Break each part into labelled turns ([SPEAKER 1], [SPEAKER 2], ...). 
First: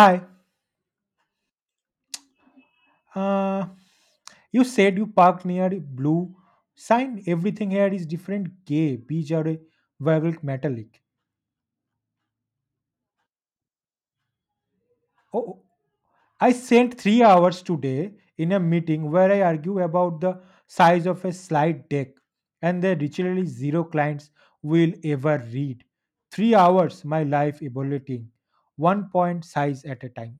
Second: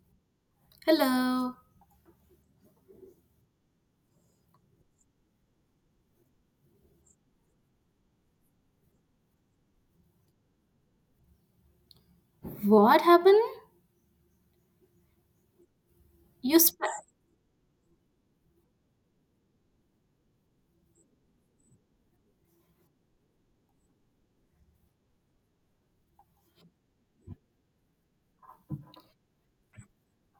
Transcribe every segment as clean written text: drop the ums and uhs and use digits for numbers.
[SPEAKER 1] Hi.
[SPEAKER 2] Hello.
[SPEAKER 1] Uh, you said you parked near a blue sign. Everything here is different. Gay, beige, or a vagal metallic.
[SPEAKER 2] What happened?
[SPEAKER 1] Oh, I
[SPEAKER 2] You sp-
[SPEAKER 1] spent 3 hours today in a meeting where I argue about the size of a slide deck, and the literally zero clients will ever read. 3 hours, my life evaluating one point size at a time.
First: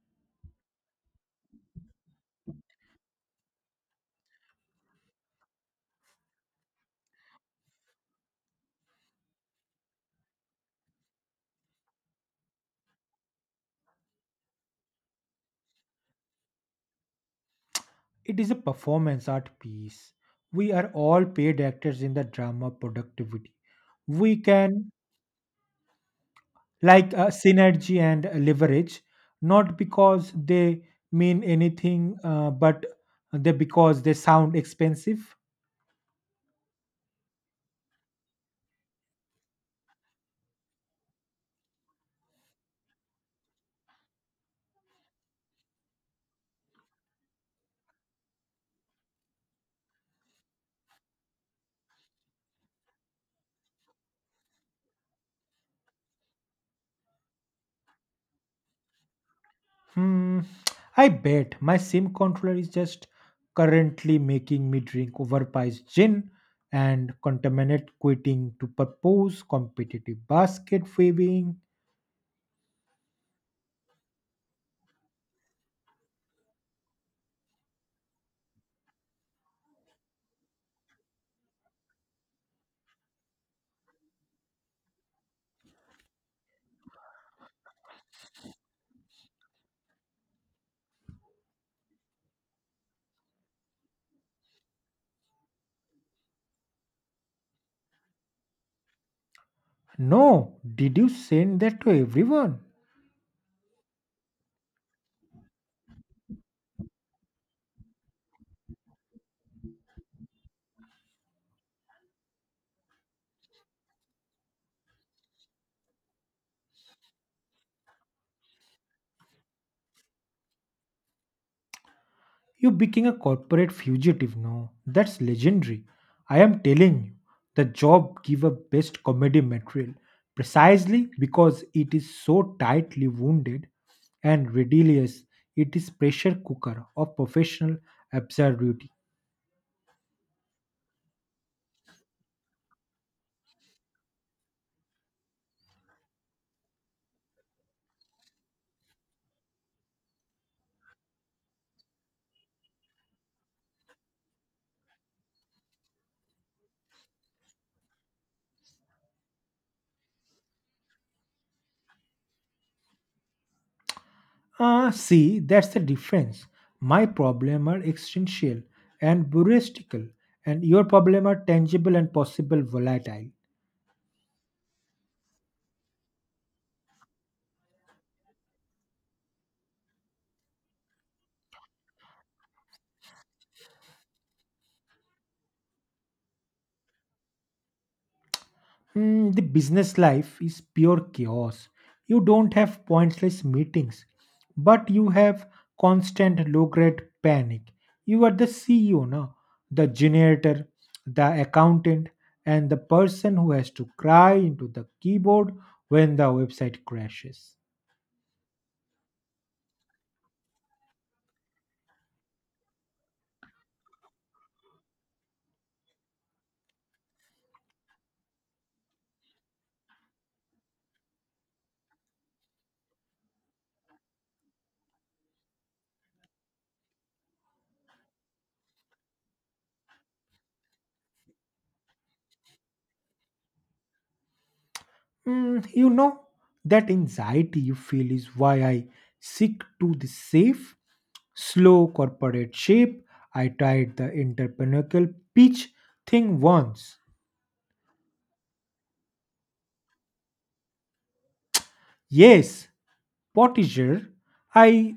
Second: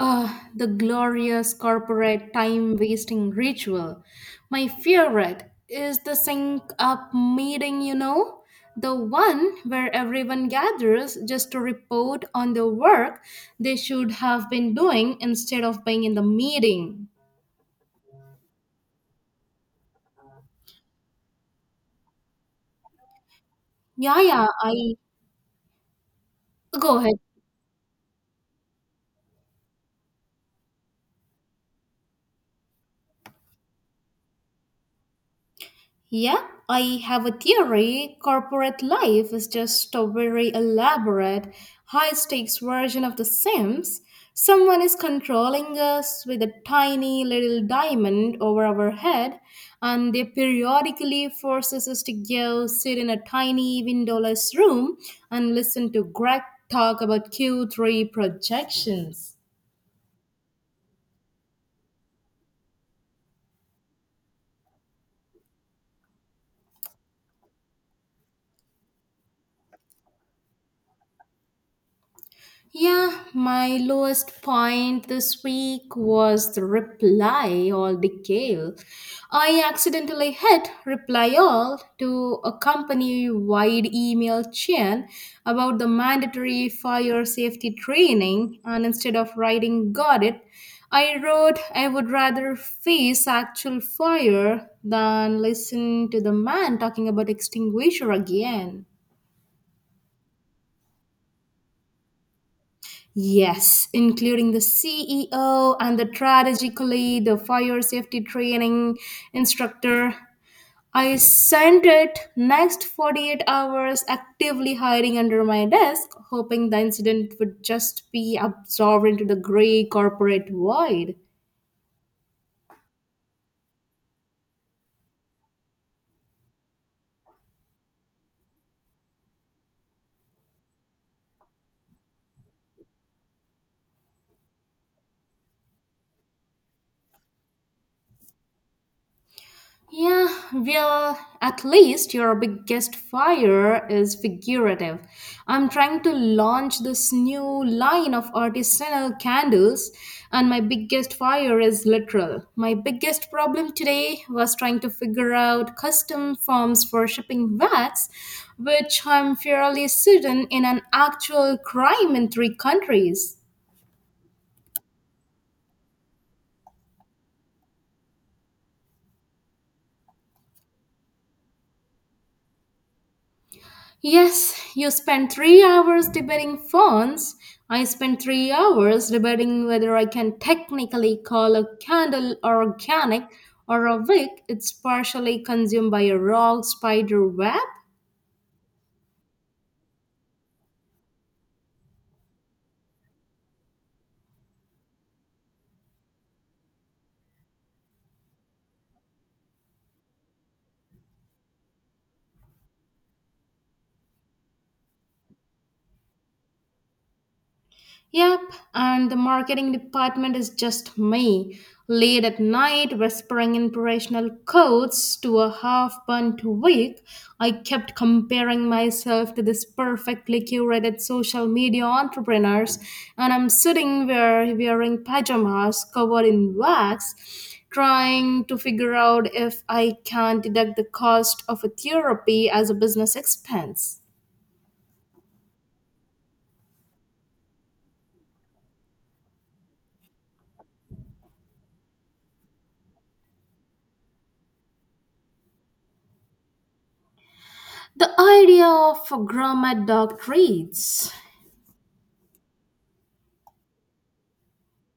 [SPEAKER 2] ah, the glorious corporate time wasting ritual. My favorite is the sync up meeting, you know, the one where everyone gathers just to report on the work they should have been doing instead of being in the meeting.
[SPEAKER 1] It is a performance art piece. We are all paid actors in the drama productivity.
[SPEAKER 2] Yeah,
[SPEAKER 1] We
[SPEAKER 2] yeah,
[SPEAKER 1] can
[SPEAKER 2] I go ahead.
[SPEAKER 1] like synergy and leverage, not because they mean anything, but they because they sound expensive.
[SPEAKER 2] Yeah, I have a theory. Corporate life is just a very elaborate, high stakes version of The Sims. Someone is controlling us with a tiny little diamond over our head, and they periodically forces us to go sit in a tiny windowless room and listen to Greg talk about Q3 projections.
[SPEAKER 1] Hmm. I bet my sim controller is just currently making me drink overpriced gin and contaminate quitting to propose competitive basket weaving.
[SPEAKER 2] Yeah, my lowest point this week was the reply all decal. I accidentally hit reply all to a company wide email chain about the mandatory fire safety training, and instead of writing got it, I wrote I would rather face actual fire than listen to the man talking about extinguisher again.
[SPEAKER 1] No, did you send that to everyone?
[SPEAKER 2] Yes, including the CEO and the strategically the fire safety training instructor. I sent it next 48 hours actively hiding under my desk, hoping the incident would just be absorbed into the gray corporate void.
[SPEAKER 1] You became a corporate fugitive, no. That's legendary. I am telling you, the job give a best comedy material precisely because it is so tightly wounded and ridiculous. It is pressure cooker of professional absurdity.
[SPEAKER 2] Yeah, well, at least your biggest fire is figurative. I'm trying to launch this new line of artisanal candles, and my biggest fire is literal. My biggest problem today was trying to figure out custom forms for shipping wax, which I'm fairly certain in an actual crime in three countries.
[SPEAKER 1] Ah, see, that's the difference. My problem are existential and heuristical, and your problem are tangible and possible volatile.
[SPEAKER 2] Yes, you spent 3 hours debating phones. I spent 3 hours debating whether I can technically call a candle organic or a wick. It's partially consumed by a raw spider web.
[SPEAKER 1] The business life is pure chaos. You don't have pointless meetings, but you have constant low grade panic. You are the CEO, no? The generator, the accountant, and the person who has to cry into the keyboard when the website crashes.
[SPEAKER 2] Yep, and the marketing department is just me, late at night whispering inspirational quotes to a half burnt week. I kept comparing myself to these perfectly curated social media entrepreneurs, and I'm sitting there wearing pajamas covered in wax, trying to figure out if I can deduct the cost of a therapy as a business expense.
[SPEAKER 1] You know that anxiety you feel is why I seek to the safe, slow corporate shape. I tried the entrepreneurial pitch thing once.
[SPEAKER 2] The idea of gourmet dog treats.
[SPEAKER 1] Yes, Portager, I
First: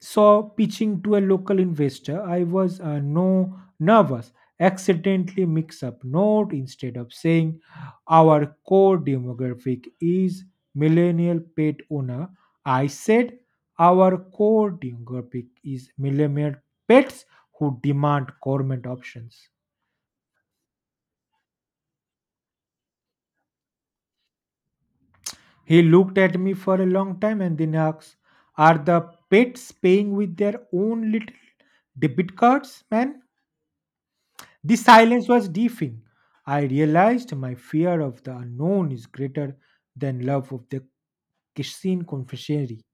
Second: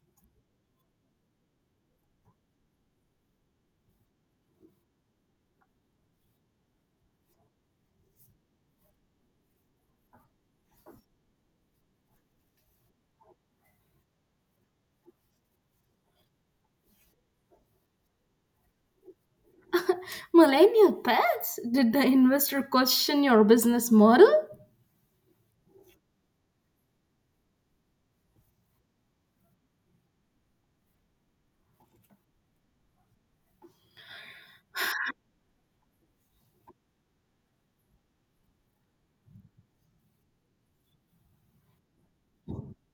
[SPEAKER 1] saw pitching to a local investor. I was no nervous. Accidentally mix up note instead of saying our core demographic is millennial pet owner. I said our core demographic is millennial pets who demand government options.
[SPEAKER 2] Millennial pets? Did the investor question your business model?
[SPEAKER 1] He looked at me for a long time and then asked, are the pets paying with their own little debit cards, man? The silence was deafening. I realized my fear of the unknown is greater than love of the Kishin confessionary.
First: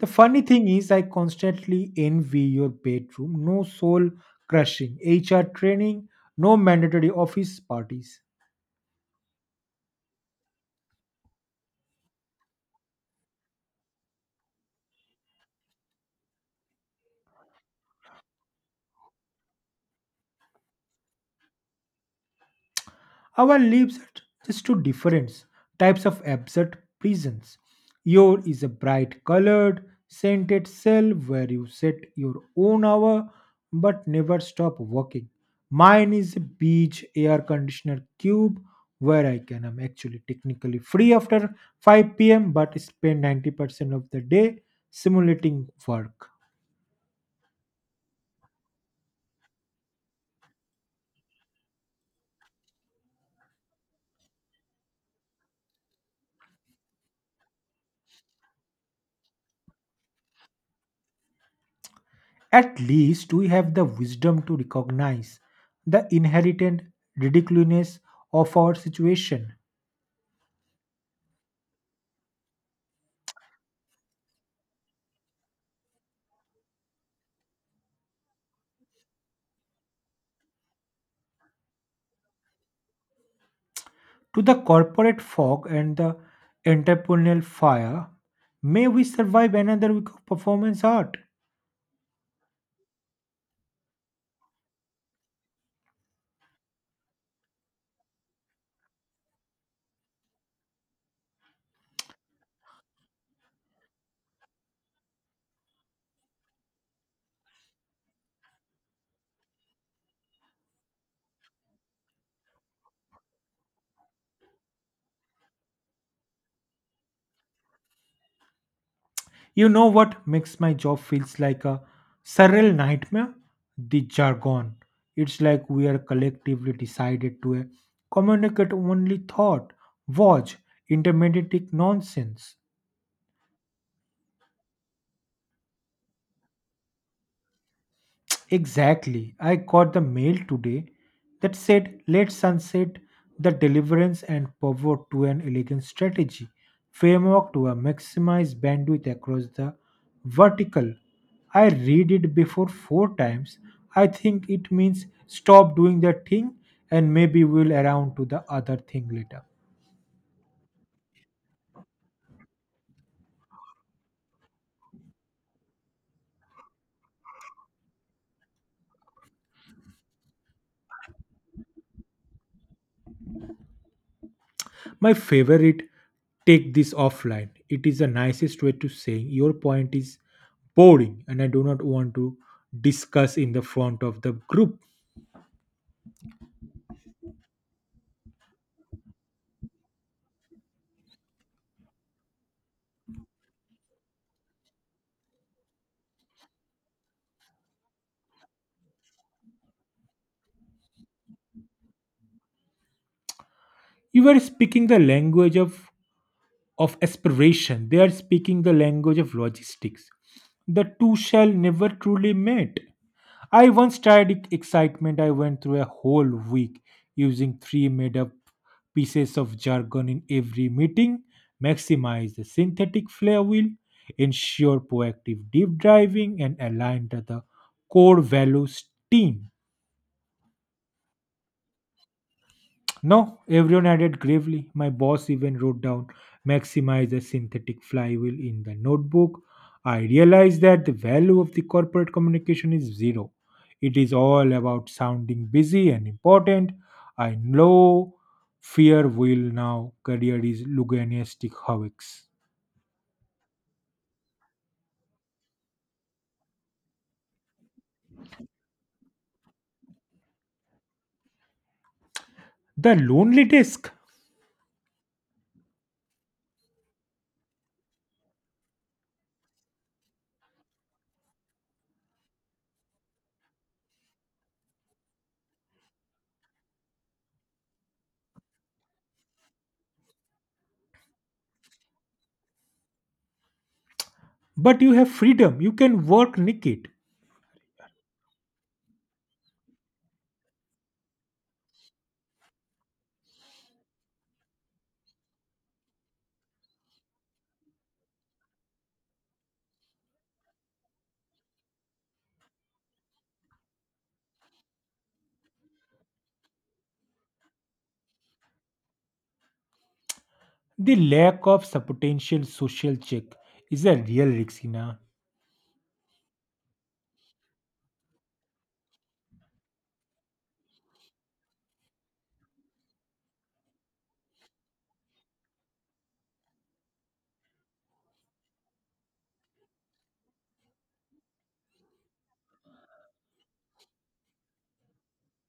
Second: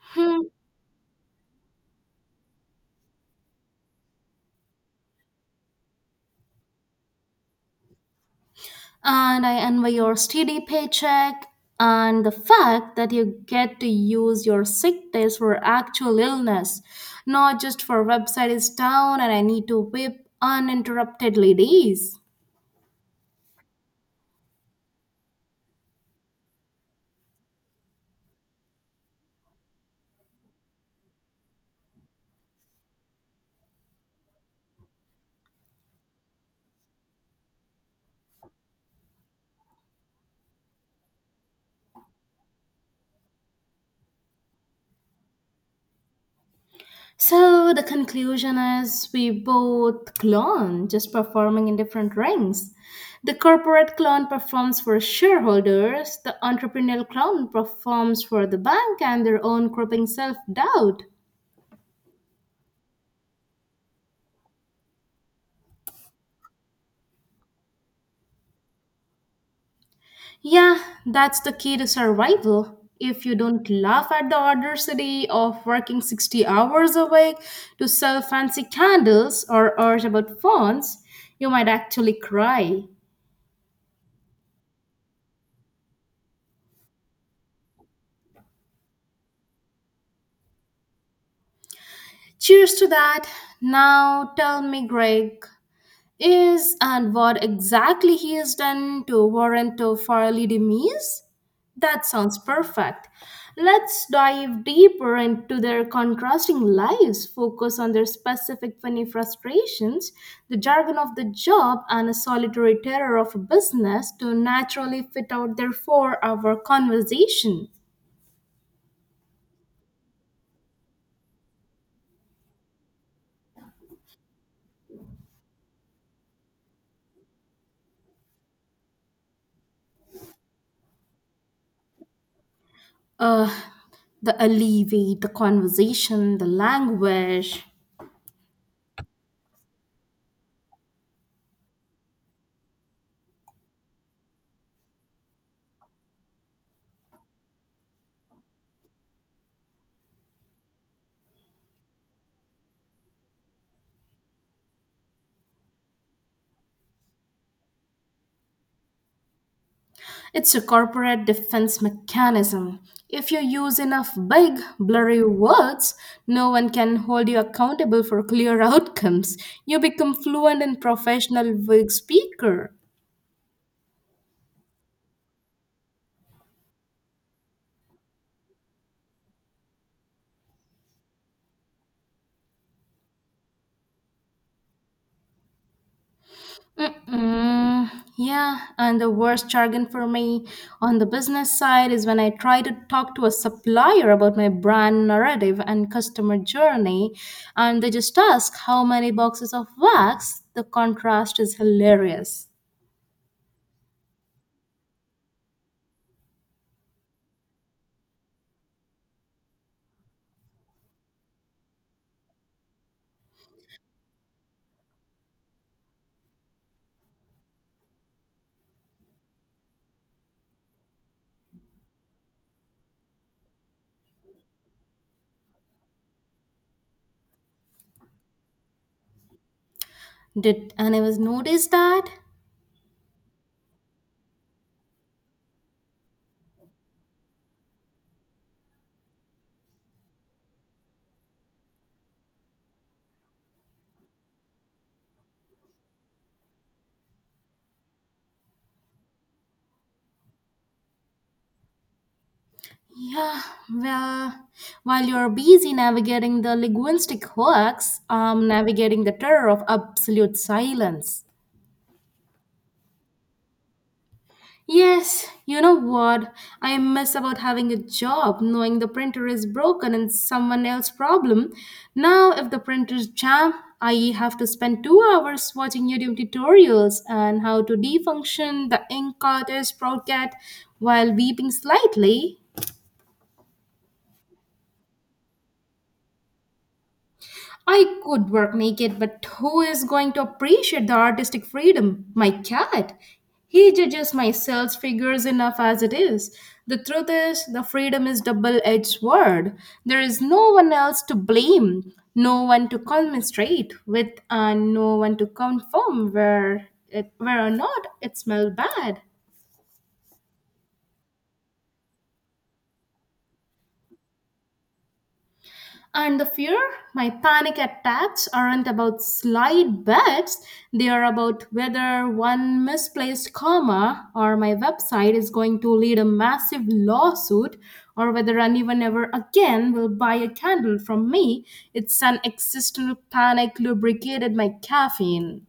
[SPEAKER 1] The funny thing is, I constantly envy your bedroom. No soul crushing, HR training, no mandatory office parties.
[SPEAKER 2] And I envy your steady paycheck and the fact that you get to use your sick days for actual illness, not just for website is down and I need to whip uninterruptedly days.
[SPEAKER 1] Our lives are just two different types of absurd prisons. Your is a bright colored, scented cell where you set your own hour but never stop working. Mine is a beach air conditioner cube where I can am actually technically free after 5 p.m. but spend 90% of the day simulating work.
[SPEAKER 2] So the conclusion is we both clone, just performing in different rings. The corporate clone performs for shareholders, the entrepreneurial clone performs for the bank and their own crippling self doubt.
[SPEAKER 1] At least we have the wisdom to recognize the inherent ridiculousness of our situation.
[SPEAKER 2] Yeah, that's the key to survival. If you don't laugh at the audacity of working 60 hours a week to sell fancy candles or urge about phones, you might actually cry.
[SPEAKER 1] To the corporate fog and the entrepreneurial fire, may we survive another week of performance art.
[SPEAKER 2] Cheers to that. Now tell me, Greg, is and what exactly he has done to warrant a Farley demise? That sounds perfect. Let's dive deeper into their contrasting lives, focus on their specific funny frustrations, the jargon of the job, and a solitary terror of a business to naturally fit out their 4 hour conversation.
[SPEAKER 1] You know what makes my job feels like a surreal nightmare? The jargon. It's like we are collectively decided to communicate only thought, watch, intermediate nonsense.
[SPEAKER 2] Uh, the alleviate, the conversation, the language.
[SPEAKER 1] Exactly. I got the mail today that said, let's sunset the deliverance and pivot to an elegant strategy framework to a maximize bandwidth across the vertical. I read it before four times. I think it means stop doing that thing and maybe we'll around to the other thing later.
[SPEAKER 2] It's a corporate defense mechanism. If you use enough big, blurry words, no one can hold you accountable for clear outcomes. You become fluent and professional vague speaker.
[SPEAKER 1] My favorite take this offline. It is the nicest way to say your point is boring and I do not want to discuss in the front of the group.
[SPEAKER 2] Mm-mm. Yeah, and the worst jargon for me on the business side is when I try to talk to a supplier about my brand narrative and customer journey, and they just ask how many boxes of wax. The contrast is hilarious.
[SPEAKER 1] You were speaking the language of aspiration. They are speaking the language of logistics. The two shall never truly meet. I once tried excitement. I went through a whole week using three made up pieces of jargon in every meeting, maximize the synthetic flare wheel, ensure proactive deep driving, and align to the core values team.
[SPEAKER 2] Did I never notice that?
[SPEAKER 1] No, everyone added gravely. My boss even wrote down maximize the synthetic flywheel in the notebook. I realized that the value of the corporate communication is zero. It is all about sounding busy and important. I know fear will now career is Luganistic Hawks.
[SPEAKER 2] Yeah, well, while you're busy navigating the linguistic hoax, I'm navigating the terror of absolute silence.
[SPEAKER 1] The lonely desk,
[SPEAKER 2] Yes, you know what? I miss about having a job, knowing the printer is broken and someone else's problem. Now, if the printer's jam, I have to spend 2 hours watching YouTube tutorials on how to defunction the ink cartridge sprocket while weeping slightly.
[SPEAKER 1] but you have freedom. You can work naked.
[SPEAKER 2] I could work naked, but who is going to appreciate the artistic freedom? My cat. He judges my sales figures enough as it is. The truth is, the freedom is double-edged sword. There is no one else to blame, no one to commiserate with, and no one to confirm where or not it smelled bad.
[SPEAKER 1] The lack of potential social check is a real risk, Hina.
[SPEAKER 2] And the fear? My panic attacks aren't about slide bets, they are about whether one misplaced comma or my website is going to lead a massive lawsuit or whether anyone ever again will buy a candle from me. It's an existential panic lubricated by caffeine.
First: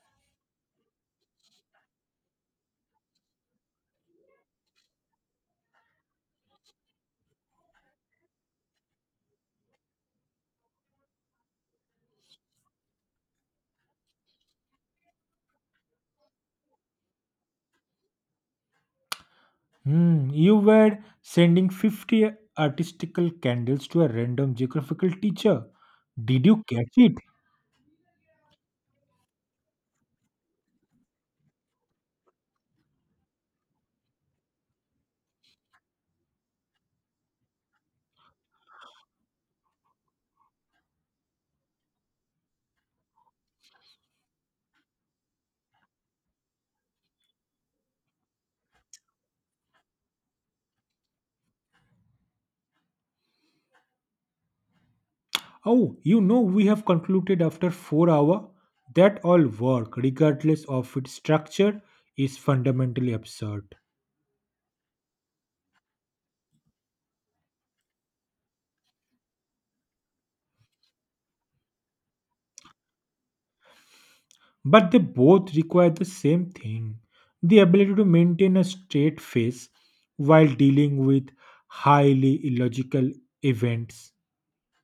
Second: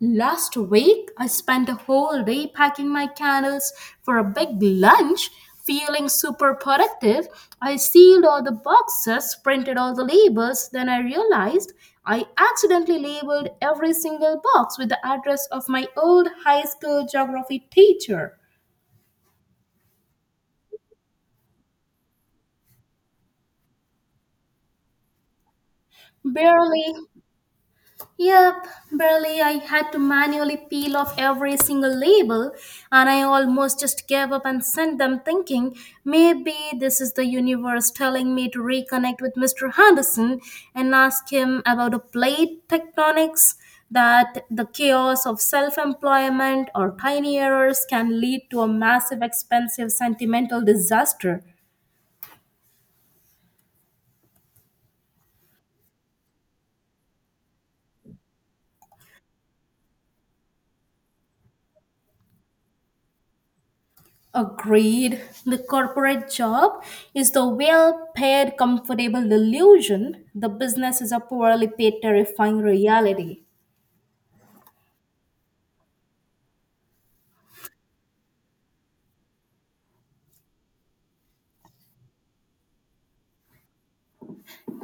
[SPEAKER 2] Last week, I spent the whole day packing my candles for a big lunch, feeling super productive. I sealed all the boxes, printed all the labels, then I realized I accidentally labeled every single box with the address of my old high school geography teacher.
[SPEAKER 1] Hmm, you were sending 50 artistical candles to a random geographical teacher. Did you
[SPEAKER 2] Barely.
[SPEAKER 1] catch it?
[SPEAKER 2] Yep, barely. I had to manually peel off every single label, and I almost just gave up and sent them thinking maybe this is the universe telling me to reconnect with Mr. Henderson and ask him about the plate tectonics, that the chaos of self employment or tiny errors can lead to a massive, expensive, sentimental disaster.
[SPEAKER 1] Oh, we have concluded after 4 hours hour that all work regardless of its structure is fundamentally absurd.
[SPEAKER 2] Agreed. The corporate job is the well paid, comfortable illusion. The business is a poorly paid, terrifying reality.
[SPEAKER 1] But they both require the same thing, the ability to maintain a straight face while dealing with highly illogical events.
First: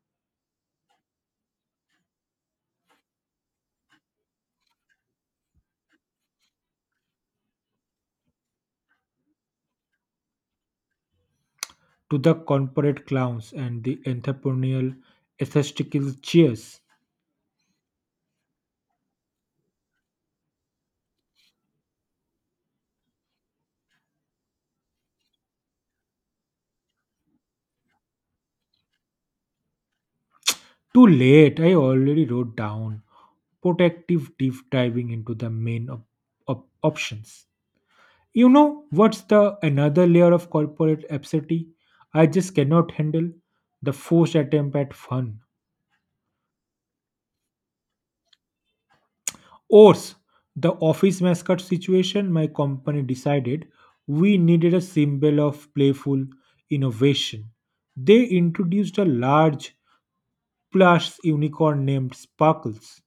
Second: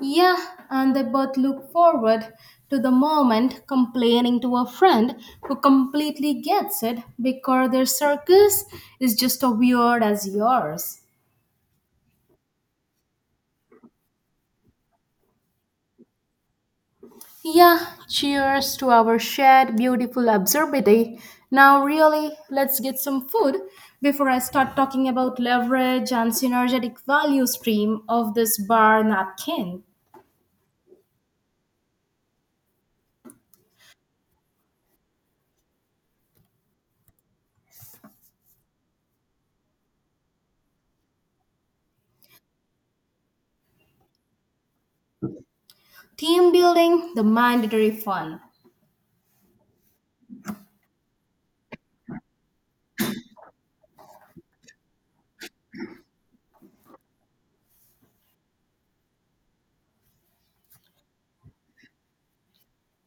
[SPEAKER 2] Yeah, and they both look forward to the moment complaining to a friend who completely gets it because their circus is just as weird as yours.
[SPEAKER 1] To the corporate clowns and the entrepreneurial aesthetical cheers.
[SPEAKER 2] Yeah, cheers to our shared beautiful absurdity. Now, really, let's get some food before I start talking about leverage and synergetic value stream of this bar napkin.
[SPEAKER 1] Too late, I already wrote down protective deep diving into the main options. You know what's the another layer of corporate absurdity I just cannot handle? The forced attempt at fun.
[SPEAKER 2] Team building, the mandatory fun.
[SPEAKER 1] Ours, the office mascot situation, my company decided we needed a symbol of playful innovation. They introduced a large plus unicorn named Sparkles.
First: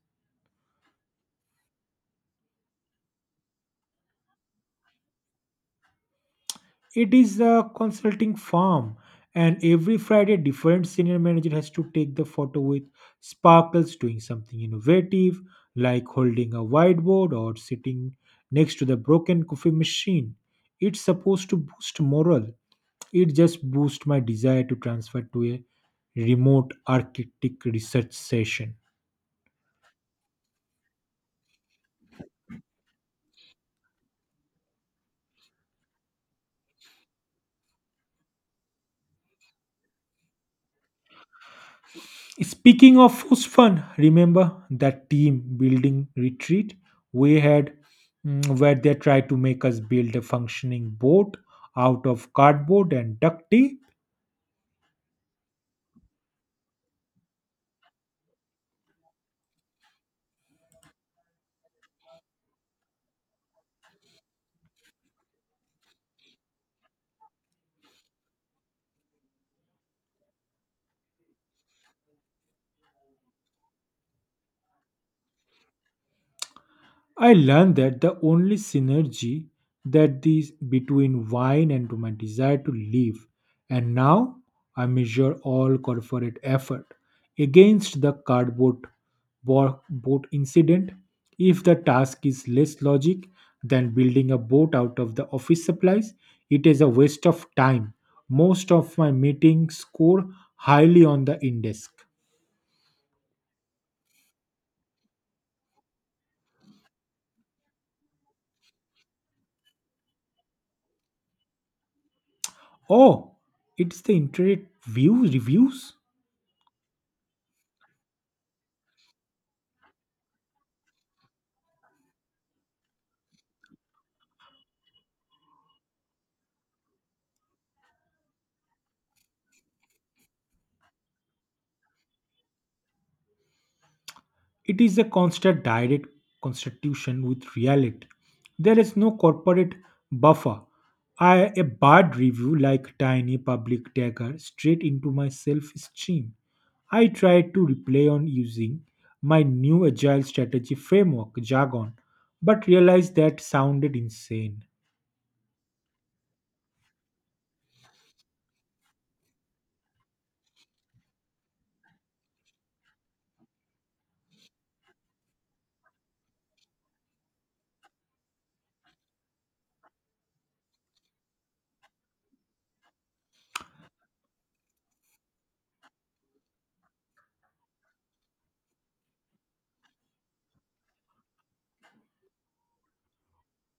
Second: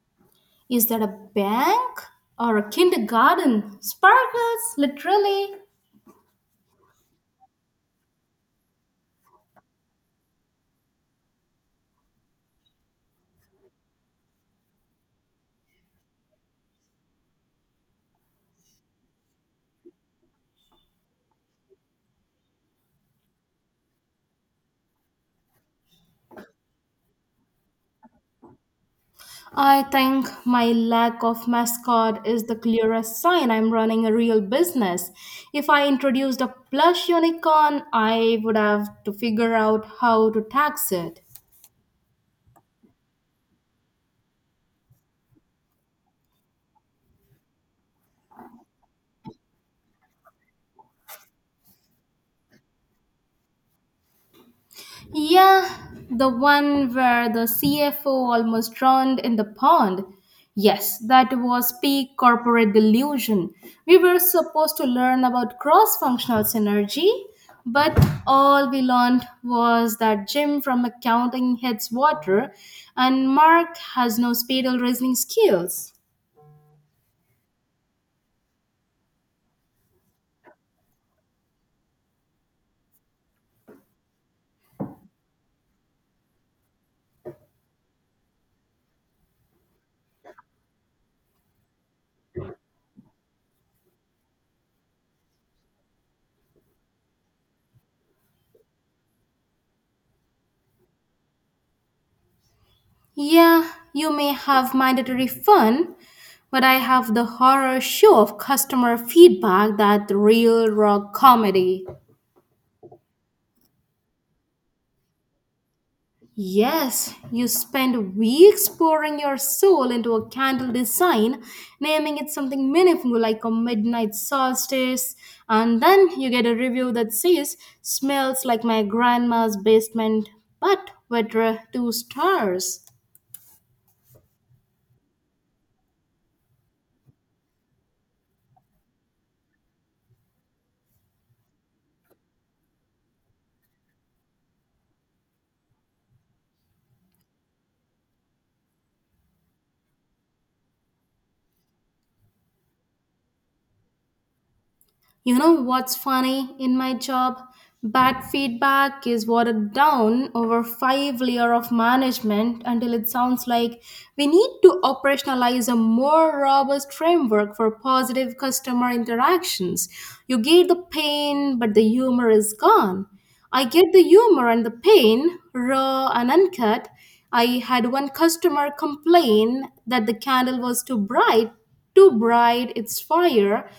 [SPEAKER 2] Is that a bank or a kindergarten? Sparkles, literally.
[SPEAKER 1] It is a consulting firm, and every Friday, different senior manager has to take the photo with Sparkles doing something innovative, like holding a whiteboard or sitting next to the broken coffee machine. It's supposed to boost morale. It just boosts my desire to transfer to a remote architect research session.
[SPEAKER 2] I think my lack of mascot is the clearest sign I'm running a real business. If I introduced a plush unicorn, I would have to figure out how to tax it.
[SPEAKER 1] Speaking of who's fun, remember that team building retreat we had where they tried to make us build a functioning boat out of cardboard and duct tape?
[SPEAKER 2] Yeah, the one where the CFO almost drowned in the pond. Yes, that was peak corporate delusion. We were supposed to learn about cross functional synergy, but all we learned was that Jim from accounting hates water and Mark has no spatial reasoning skills.
[SPEAKER 1] I learned that the only synergy that these between wine and my desire to live, and now I measure all corporate effort against the cardboard boat incident. If the task is less logic than building a boat out of the office supplies, it is a waste of time. Most of my meetings score highly on the indesk.
[SPEAKER 2] Yeah, you may have mandatory fun, but I have the horror show of customer feedback that real rock comedy.
[SPEAKER 1] Oh, it's the internet view reviews.
[SPEAKER 2] Yes, you spend weeks pouring your soul into a candle design, naming it something meaningful like a midnight solstice, and then you get a review that says, smells like my grandma's basement, but with two stars.
[SPEAKER 1] It is a constant direct constitution with reality. There is no corporate buffer. I a bad review like tiny public dagger straight into my self-esteem. I tried to replay on using my new agile strategy framework jargon, but realized that sounded insane.
[SPEAKER 2] You know what's funny in my job? Bad feedback is watered down over five layer of management until it sounds like we need to operationalize a more robust framework for positive customer interactions. You get the pain, but the humor is gone. I get the humor and the pain, raw and uncut. I had one customer complain that the candle was too bright, it's fire.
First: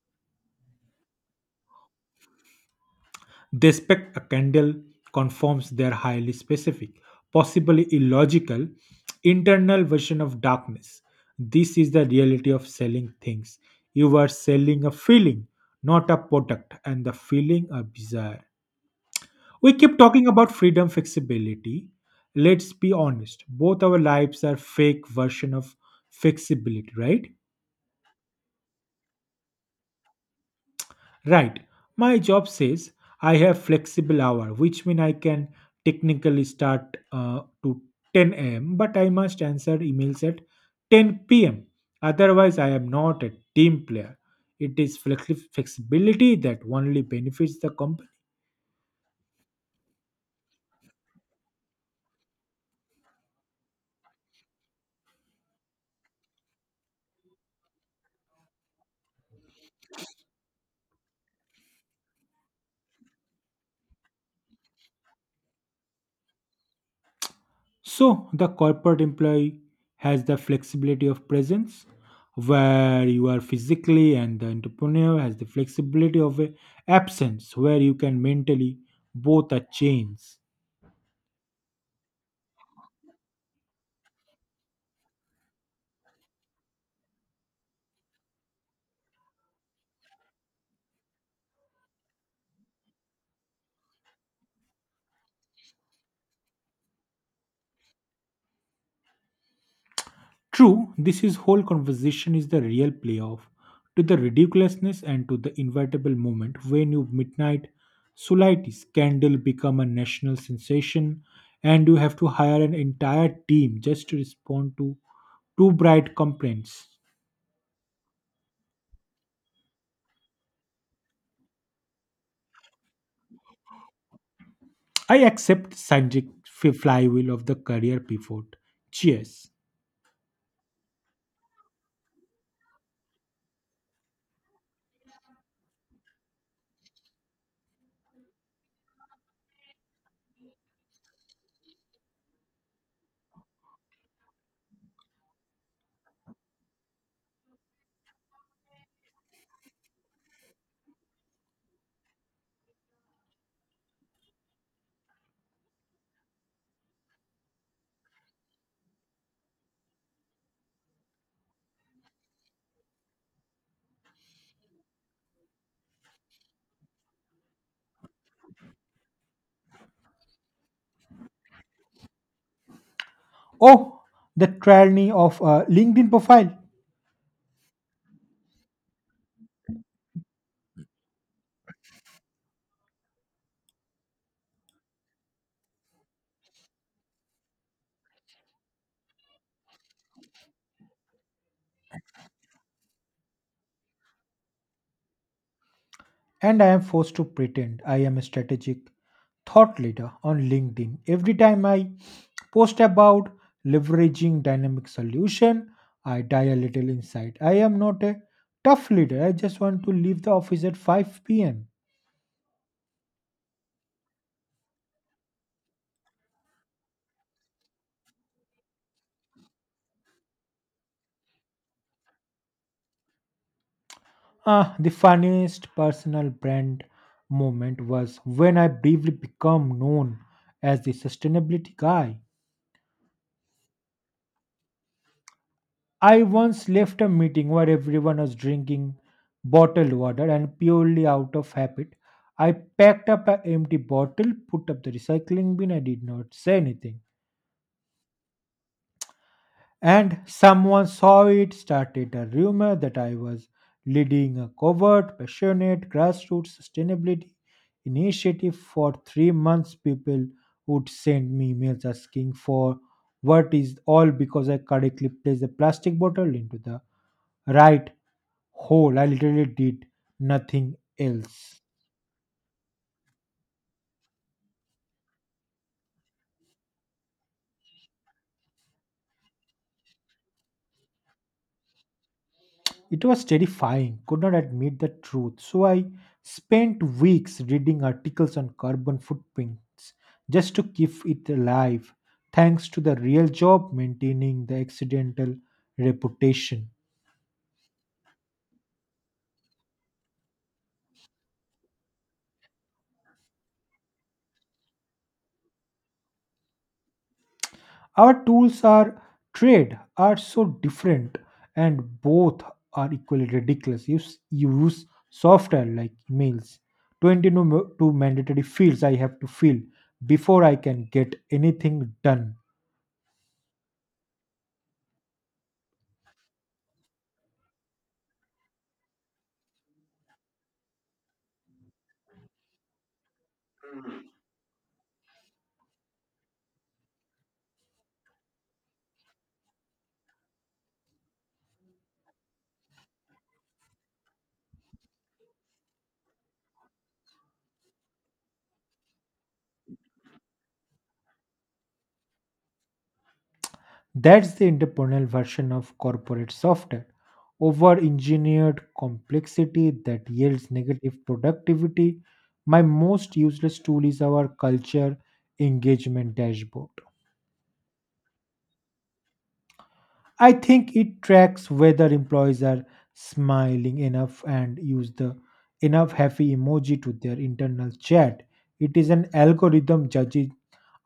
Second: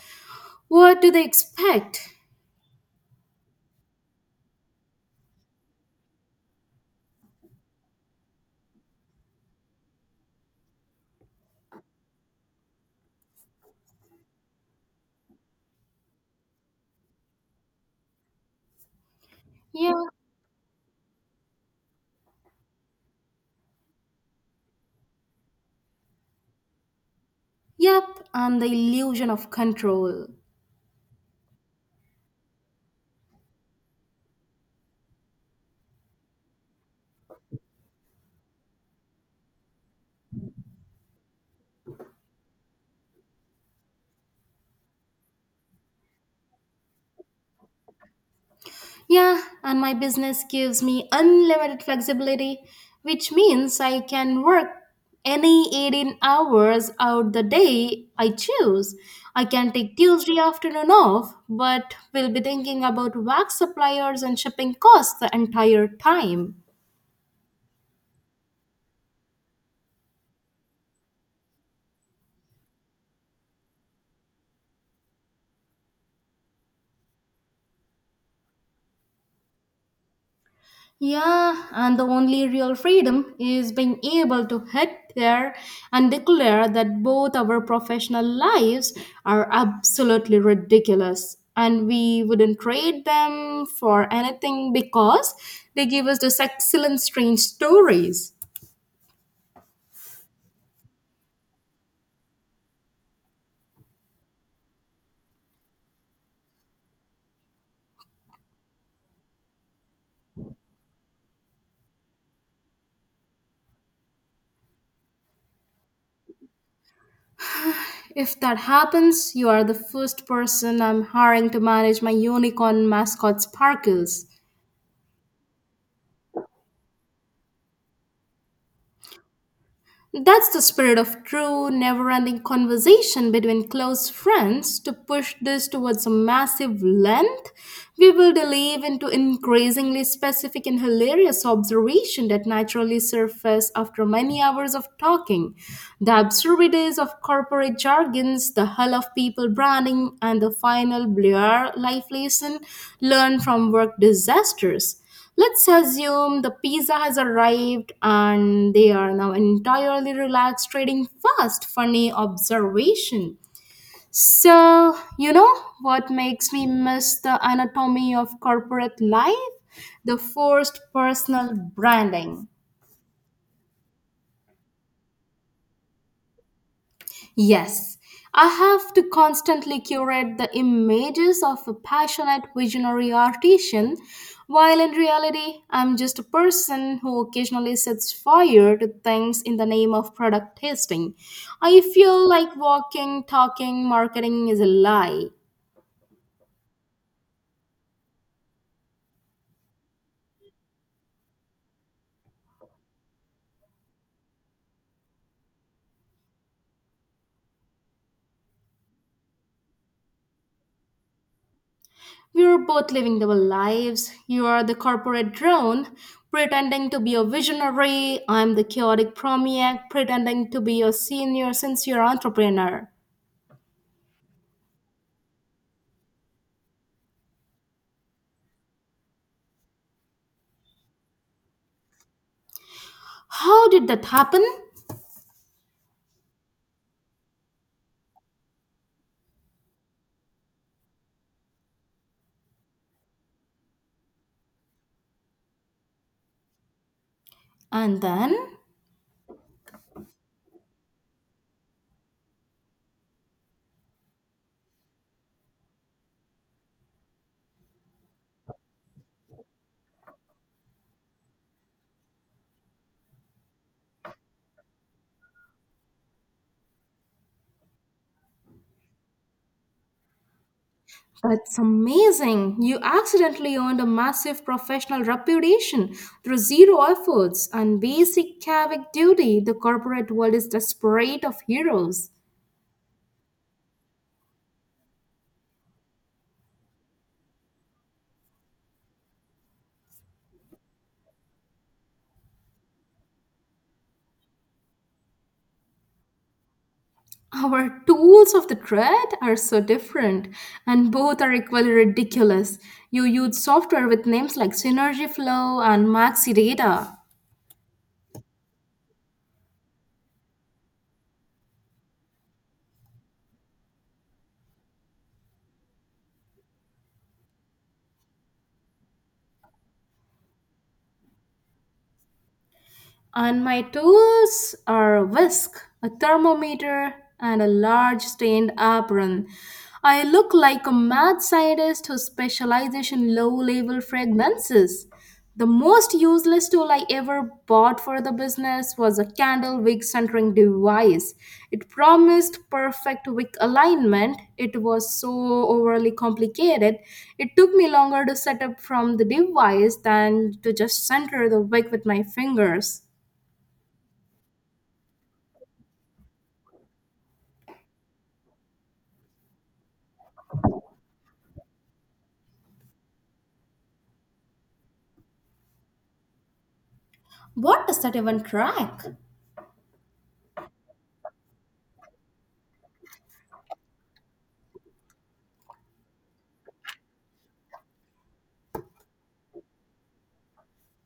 [SPEAKER 2] What do they expect?
[SPEAKER 1] They expect a candle conforms their highly specific, possibly illogical, internal version of darkness. This is the reality of selling things. You are selling a feeling, not a product, and the feeling a desire. We keep
[SPEAKER 2] Yeah,
[SPEAKER 1] talking about freedom, flexibility. Let's be honest. Both our lives are fake version of flexibility, right?
[SPEAKER 2] yep, and the illusion of control.
[SPEAKER 1] Right. My job says I have flexible hour, which mean I can technically start to 10 a.m. But I must answer emails at 10 p.m. Otherwise, I am not a team player. It is flexibility that only benefits the company.
[SPEAKER 2] Yeah, and my business gives me unlimited flexibility, which means I can work any 18 hours out the day I choose. I can take Tuesday afternoon off, but will be thinking about wax suppliers and shipping costs the entire time.
[SPEAKER 1] So the corporate employee has the flexibility of presence, where you are physically, and the entrepreneur has the flexibility of a absence, where you can mentally both are chains.
[SPEAKER 2] Yeah, and the only real freedom is being able to hit there and declare that both our professional lives are absolutely ridiculous and we wouldn't trade them for anything because they give us this excellent strange stories.
[SPEAKER 1] True, this is whole conversation is the real playoff to the ridiculousness and to the inevitable moment when you midnight Sulaiti scandal become a national sensation and you have to hire an entire team just to respond to two bright complaints.
[SPEAKER 2] If that happens, you are the first person I'm hiring to manage my unicorn mascot sparkles.
[SPEAKER 1] I accept Sanjay flywheel of the career pivot. Cheers.
[SPEAKER 2] That's the spirit of true, never ending conversation between close friends. To push this towards a massive length, we will delve into increasingly specific and hilarious observation that naturally surface after many hours of talking. The absurdities of corporate jargons, the hell of people branding, and the final blur life lesson learned from work disasters. Let's assume the pizza has arrived and they are now entirely relaxed, trading fast. Funny observation. So, you know what makes me miss the anatomy of corporate life? The forced personal branding.
[SPEAKER 1] Oh, the tyranny of a LinkedIn profile.
[SPEAKER 2] Yes, I have to constantly curate the images of a passionate visionary artisan, while in reality, I'm just a person who occasionally sets fire to things in the name of product testing. I feel like walking, talking, marketing is a lie.
[SPEAKER 1] And I am forced to pretend I am a strategic thought leader on LinkedIn. Every time I post about leveraging dynamic solution, I die a little inside. I am not a tough leader. I just want to leave the office at 5 p.m.
[SPEAKER 2] We are both living double lives. You are the corporate drone, pretending to be a visionary. I'm the chaotic promiac, pretending to be a senior, sincere entrepreneur.
[SPEAKER 1] Ah, the funniest personal brand moment was when I briefly became known as the sustainability guy.
[SPEAKER 2] How did that happen?
[SPEAKER 1] I once left a meeting where everyone was drinking bottled water and purely out of habit. I packed up an empty bottle, put up the recycling bin, I did not say anything
[SPEAKER 2] And then,
[SPEAKER 1] and someone saw it, started a rumor that I was leading a covert, passionate grassroots sustainability initiative. For 3 months, people would send me emails asking for what is all because I correctly placed the plastic bottle into the right hole. I literally did nothing
[SPEAKER 2] that's
[SPEAKER 1] else.
[SPEAKER 2] amazing. You accidentally earned a massive professional reputation through zero efforts and basic civic duty. The corporate world is desperate of heroes.
[SPEAKER 1] It was terrifying, could not admit the truth. So I spent weeks reading articles on carbon footprints just to keep it alive, thanks to the real job maintaining the accidental reputation.
[SPEAKER 2] Our tools of the trade are so different, and both are equally ridiculous. You use software with names like Synergy Flow and Maxi Data.
[SPEAKER 1] Our tools are trade are so different and both are equally ridiculous. You, you use software like emails, 22 mandatory fields I have to fill before I can get anything done.
[SPEAKER 2] And my tools are a whisk, a thermometer, and a large stained apron. I look like a mad scientist who specializes in low level fragrances. The most useless tool I ever bought for the business was a candle wick centering device. It promised perfect wick alignment. It was so overly complicated. It took me longer to set up from the device than to just center the wick with my fingers.
[SPEAKER 1] That's the entrepreneurial version of corporate software. Over engineered complexity that yields negative productivity. My most useless tool is our culture engagement dashboard.
[SPEAKER 2] What does that even track?
[SPEAKER 1] I think it tracks whether employees are smiling enough and use the enough happy emoji to their internal chat. It is an algorithm judging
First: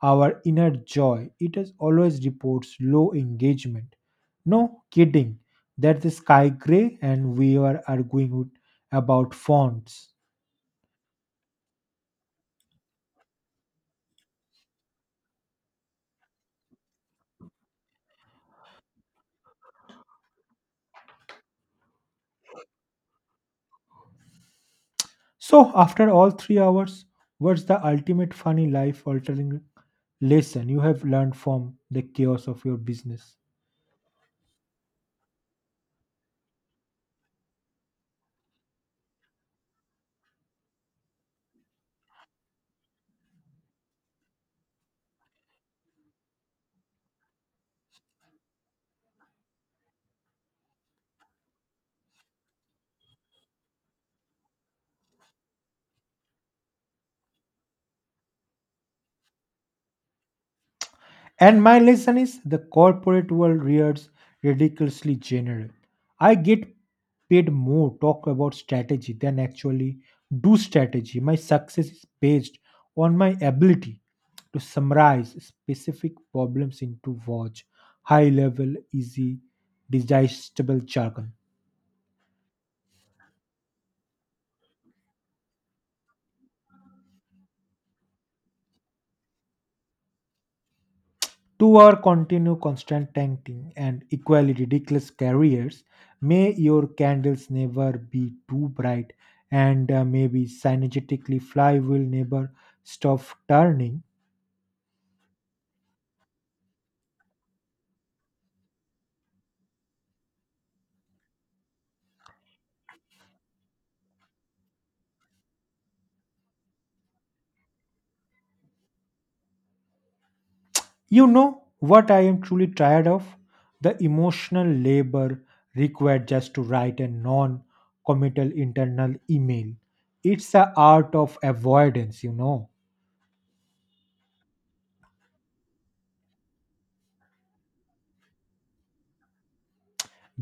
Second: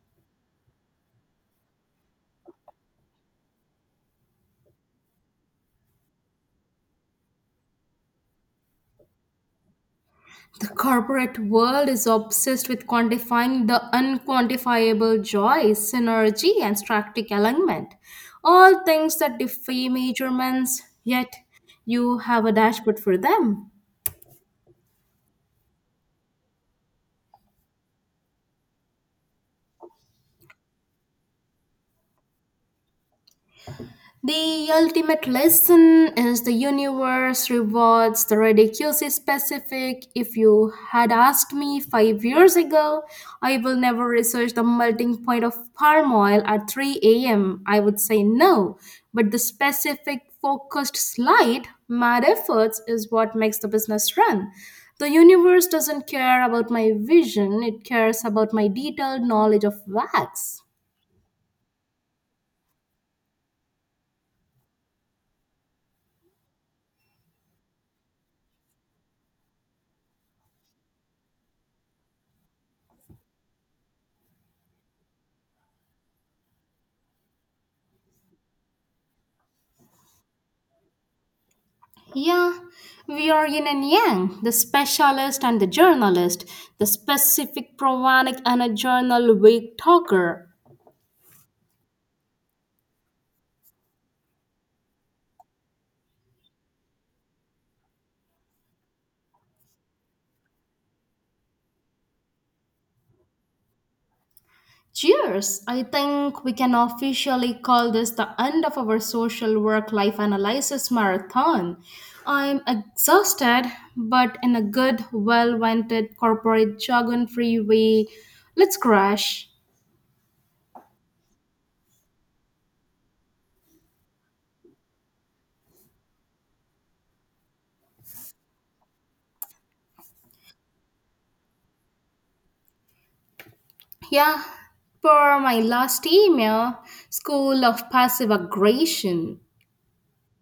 [SPEAKER 1] our inner joy. It has always reports low engagement. No kidding. That's the sky gray, and we are about fonts.
[SPEAKER 2] The corporate world is obsessed with quantifying the unquantifiable joy, synergy, and strategic alignment. All things that defy measurements, yet you have a dashboard for them.
[SPEAKER 1] So, after all 3 hours, what's the ultimate funny life altering lesson you have learned from the chaos of your business?
[SPEAKER 2] The ultimate lesson is the universe rewards the ridiculously specific. If you had asked me 5 years ago, I will never research the melting point of palm oil at 3 a.m., I would say no. But the specific focused slide, mad efforts, is what makes the business run. The universe doesn't care about my vision, it cares about my detailed knowledge of wax.
[SPEAKER 1] And my lesson is the corporate world rears ridiculously general. I get paid more talk about strategy than actually do strategy. My success is based on my ability to summarize specific problems into watch, high level, easy, digestible jargon.
[SPEAKER 2] Yeah, we are yin and yang, the specialist and the journalist, the specific provanic and a journal week talker.
[SPEAKER 1] To our continue constant tanking and equally ridiculous careers, may your candles never be too bright, and maybe synergetically fly will never stop turning.
[SPEAKER 2] Cheers! I think we can officially call this the end of our social work life analysis marathon. I'm exhausted, but in a good, well wanted corporate jargon free way. Let's crash.
[SPEAKER 1] You know what I am truly tired of? The emotional labor required just to write a non committal internal email. It's a art of avoidance, you know.
[SPEAKER 2] Yeah, for my last email, School of Passive Aggression.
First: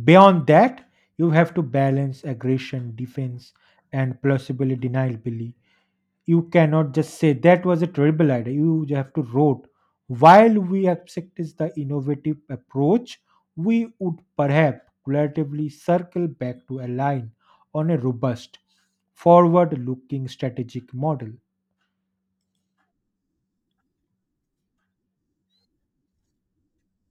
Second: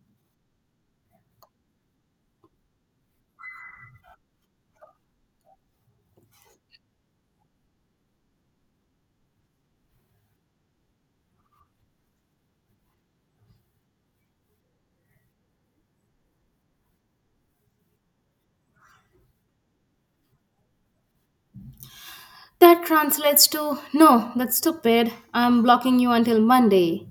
[SPEAKER 1] Beyond that, you have to balance aggression, defense, and plausible deniability. You cannot just say that was a terrible idea. You have to wrote. While we accept is the innovative approach, we would perhaps relatively circle back to align on a robust, forward-looking strategic model.
[SPEAKER 2] That translates to no, that's stupid. I'm blocking you until Monday.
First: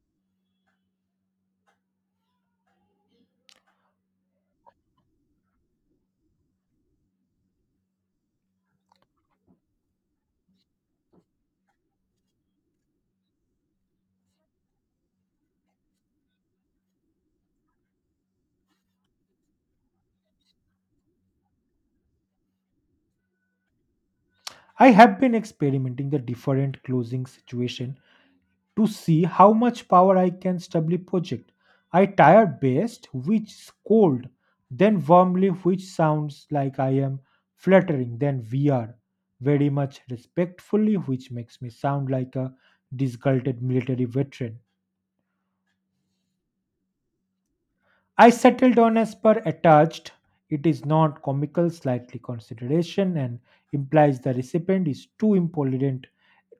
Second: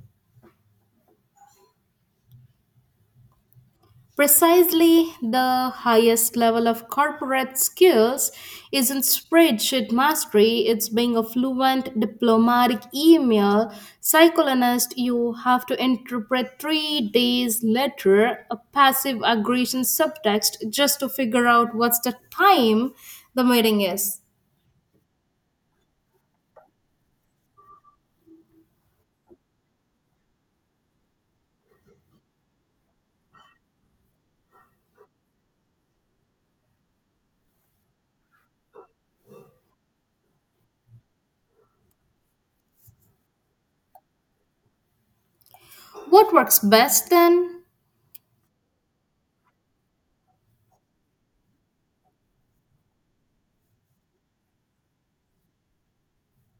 [SPEAKER 2] Precisely the highest level of corporate skills isn't spreadsheet mastery, it's being a fluent diplomatic email psychoanalyst. You have to interpret 3 days later a passive aggression subtext just to figure out what's the time the meeting is.
[SPEAKER 1] I have been experimenting the different closing situation to see how much power I can stably project. I tire best which is cold, then warmly, which sounds like I am flattering, then we are very much respectfully, which makes me sound like a disgruntled military veteran.
[SPEAKER 2] What works best then?
[SPEAKER 1] I settled on as per attached. It is not comical, slightly consideration, and implies the recipient is too impolite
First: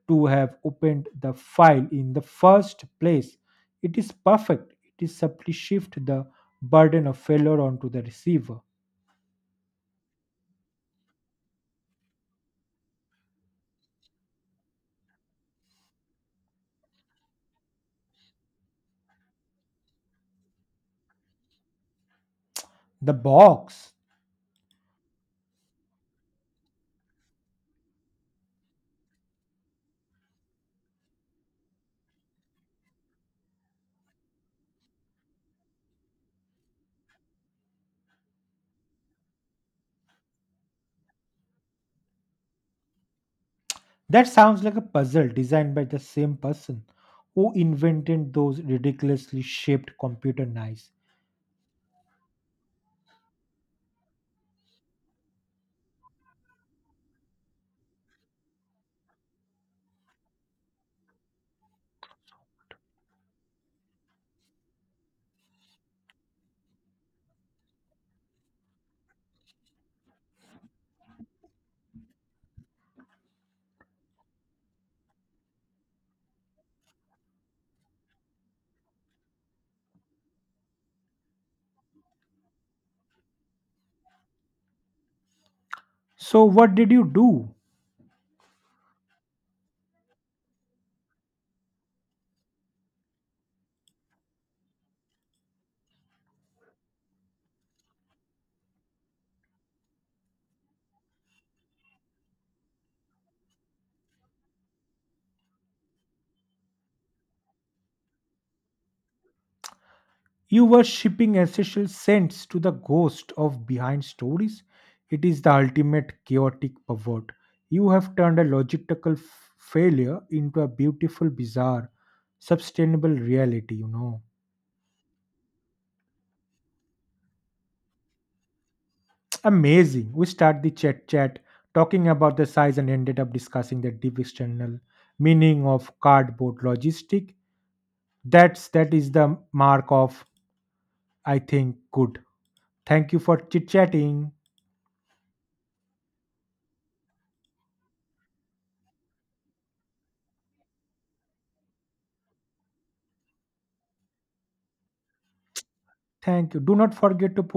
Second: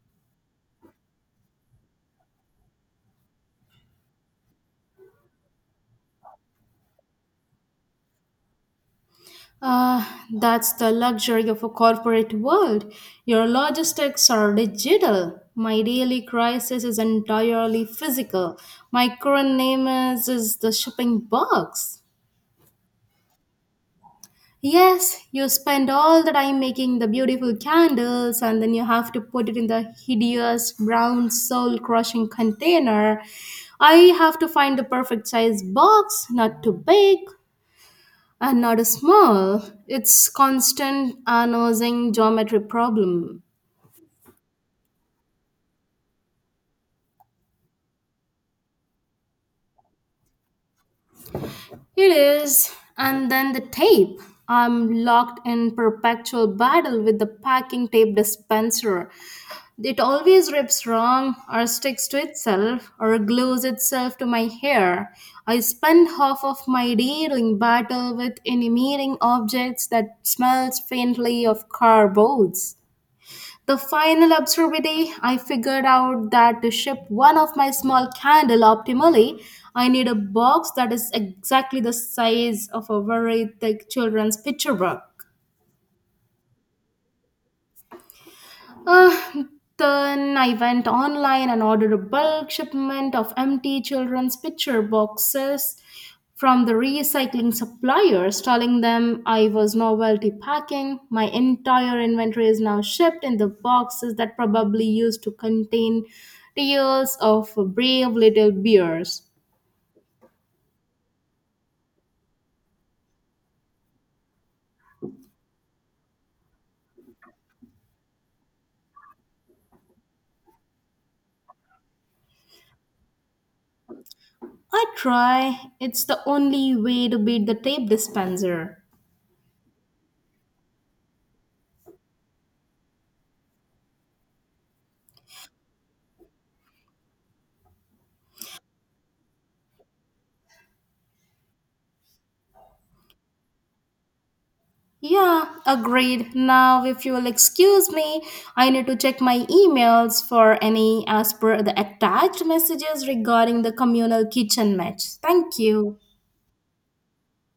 [SPEAKER 1] to have opened the file in the first place. It is perfect. It is subtly shift the burden of failure onto the receiver.
[SPEAKER 2] Ah, that's the luxury of a corporate world. Your logistics are digital. My daily crisis is entirely physical. My current name is the shipping box.
[SPEAKER 1] The box.
[SPEAKER 2] Yes, you spend all the time making the beautiful candles and then you have to put it in the hideous brown soul crushing container. I have to find the perfect size box, not too big, and not a small, it's constant annoying geometry problem.
[SPEAKER 1] That sounds like a puzzle designed by the same person who invented those ridiculously shaped computer knives.
[SPEAKER 2] It is. And then the tape. I'm locked in perpetual battle with the packing tape dispenser. It always rips wrong or sticks to itself or glues itself to my hair. I spend half of my day doing battle with enamel objects that smells faintly of cardboards. The final absurdity, I figured out that to ship one of my small candle optimally, I need a box that is exactly the size of a very thick children's picture book.
[SPEAKER 1] So, what did you do?
[SPEAKER 2] Uh, then I went online and ordered a bulk shipment of empty children's picture boxes from the recycling suppliers, telling them I was novelty packing. My entire inventory is now shipped in the boxes that probably used to contain tales of brave little bears.
[SPEAKER 1] You were shipping ancestral saints to the ghost of behind stories? It is the ultimate chaotic pervert. You have turned a logistical failure into a beautiful, bizarre, sustainable reality, you know.
[SPEAKER 2] I try, it's the only way to beat the tape dispenser.
[SPEAKER 1] Amazing. We start the chat talking about the size and ended up discussing the deep external meaning of cardboard logistic. That is the mark of I think good. Thank you for chit chatting.
[SPEAKER 2] Yeah, agreed. Now, if you'll excuse me, I need to check my emails for any as per the attached messages regarding the communal kitchen match. Thank you.
[SPEAKER 1] Thank you. Do not forget to put